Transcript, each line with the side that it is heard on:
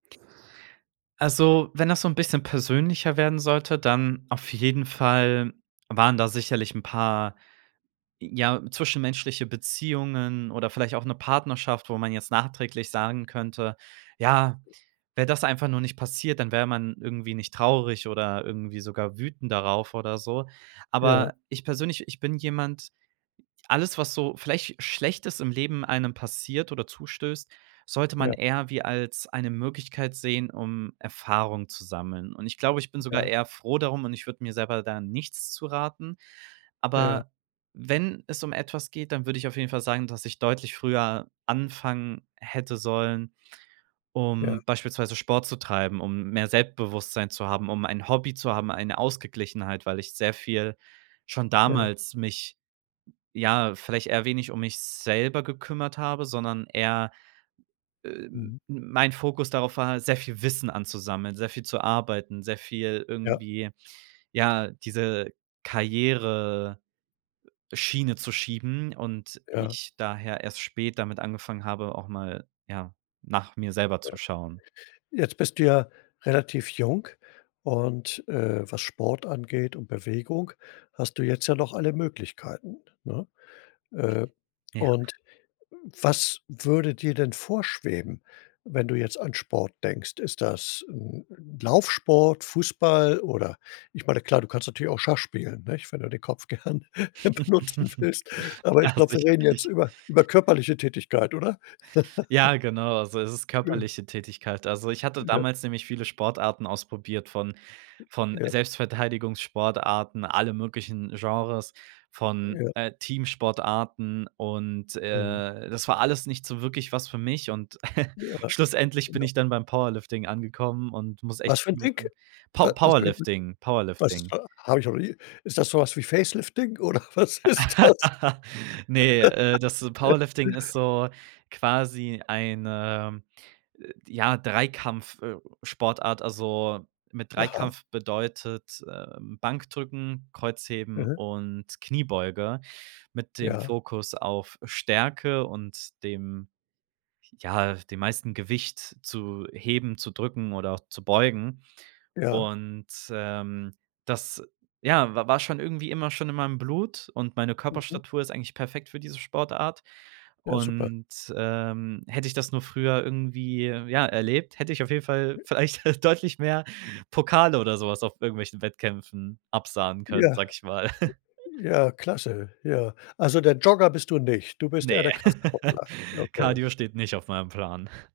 right: Also, wenn das so 'n bisschen persönlicher werden sollte, dann auf jeden Fall waren da sicherlich 'n paar, ja, zwischenmenschliche Beziehungen oder vielleicht auch 'ne Partnerschaft, wo man jetzt nachträglich sagen könnte: „Ja, wäre das einfach nur nicht passiert, dann wäre man irgendwie nicht traurig oder irgendwie sogar wütend darauf oder so.“
left: Ja.
right: Aber ich persönlich, ich bin jemand alles, was so vielleicht Schlechtes ist im Leben einem passiert oder zustößt, sollte man
left: Ja.
right: eher wie als eine Möglichkeit sehen, um Erfahrung zu sammeln. Und ich glaube, ich bin sogar
left: Ja.
right: eher froh darum und ich würde mir selber da nichts zu raten.
left: Ja.
right: Aber wenn es um etwas geht, dann würd ich auf jeden Fall sagen, dass ich deutlich früher anfangen hätte sollen,
left: Ja.
right: um beispielsweise Sport zu treiben, um mehr Selbstbewusstsein zu haben, um ein Hobby zu haben, eine Ausgeglichenheit, weil ich sehr viel schon
left: Ja.
right: damals mich, ja, vielleicht eher wenig um mich selber gekümmert habe, sondern eher, äh, m
left: Mhm.
right: mein Fokus darauf war, sehr viel Wissen anzusammeln, sehr viel zu arbeiten, sehr viel
left: Ja.
right: irgendwie, ja, diese Karriere Schiene zu schieben und
left: Ja.
right: ich daher erst spät damit angefangen habe, auch mal, ja, nach mir selber
left: Ja,
right: zu schauen.
left: jetzt bist du ja relativ jung und, äh, was Sport angeht und Bewegung hast du jetzt ja noch alle Möglichkeiten, ne? Äh,
right: Ja.
left: und was würde dir denn vorschweben, wenn du jetzt an Sport denkst? Ist das, hm, Laufsport, Fußball oder Ich meine, klar, du kannst natürlich auch Schach spielen, nicht, wenn du den Kopf gern benutzen willst, aber
right: Ja,
left: ich glaube, wir reden jetzt
right: sicherlich.
left: über über körperliche Tätigkeit, oder?
right: Ja, genau, so ist es
left: [unintelligible]
right: körperliche Tätigkeit. Also, ich hatte
left: [unintelligible]
right: damals nämlich viele Sportarten ausprobiert, von von
left: Ja.
right: Selbstverteidigungssportarten, alle möglichen Genres, von,
left: Ja.
right: äh, Teamsportarten, und,
left: Mhm.
right: äh, das war alles nicht so wirklich was für mich. Und
left: Ja.
right: schlussendlich bin
left: Ja.
right: ich dann beim Powerlifting angekommen und muss echt
left: Was für 'n
right: zu
left: Ding?
right: [unintelligible]
left: Wa
right: Pow
left: [unintelligible]
right: Powerlifting.
left: Was ist
right: Powerlifting.
left: da hab ich noch nie Ist das so was wie Facelifting oder was ist das?
right: Ne, äh, das Powerlifting ist so quasi ein, ähm, ja, Dreikampf äh, Sportart. Also, mit
left: Aha.
right: Dreikampf bedeutet, ähm, Bankdrücken, Kreuzheben
left: Mhm.
right: und Kniebeuge mit dem
left: Ja.
right: Fokus auf Stärke und dem ja, dem meisten Gewicht zu heben, zu drücken oder auch zu beugen.
left: Ja.
right: Und, ähm, das, ja, wa war schon irgendwie immer schon in meinem Blut, und meine
left: Mhm.
right: Körperstatur ist eigentlich perfekt für diese Sportart.
left: Ja, super.
right: Und, ähm, hätte ich das nur früher irgendwie, ja, erlebt, hätte ich auf jeden Fall vielleicht deutlich mehr Pokale oder so was auf irgendwelchen Wettkämpfen absahnen können,
left: Ja.
right: sag ich mal.
left: Ja, klasse. Ja. Also, der Jogger bist du nicht. Du bist eher
right: Ne.
left: der Kraftsportler. Okay.
right: Cardio steht nicht auf meinem Plan.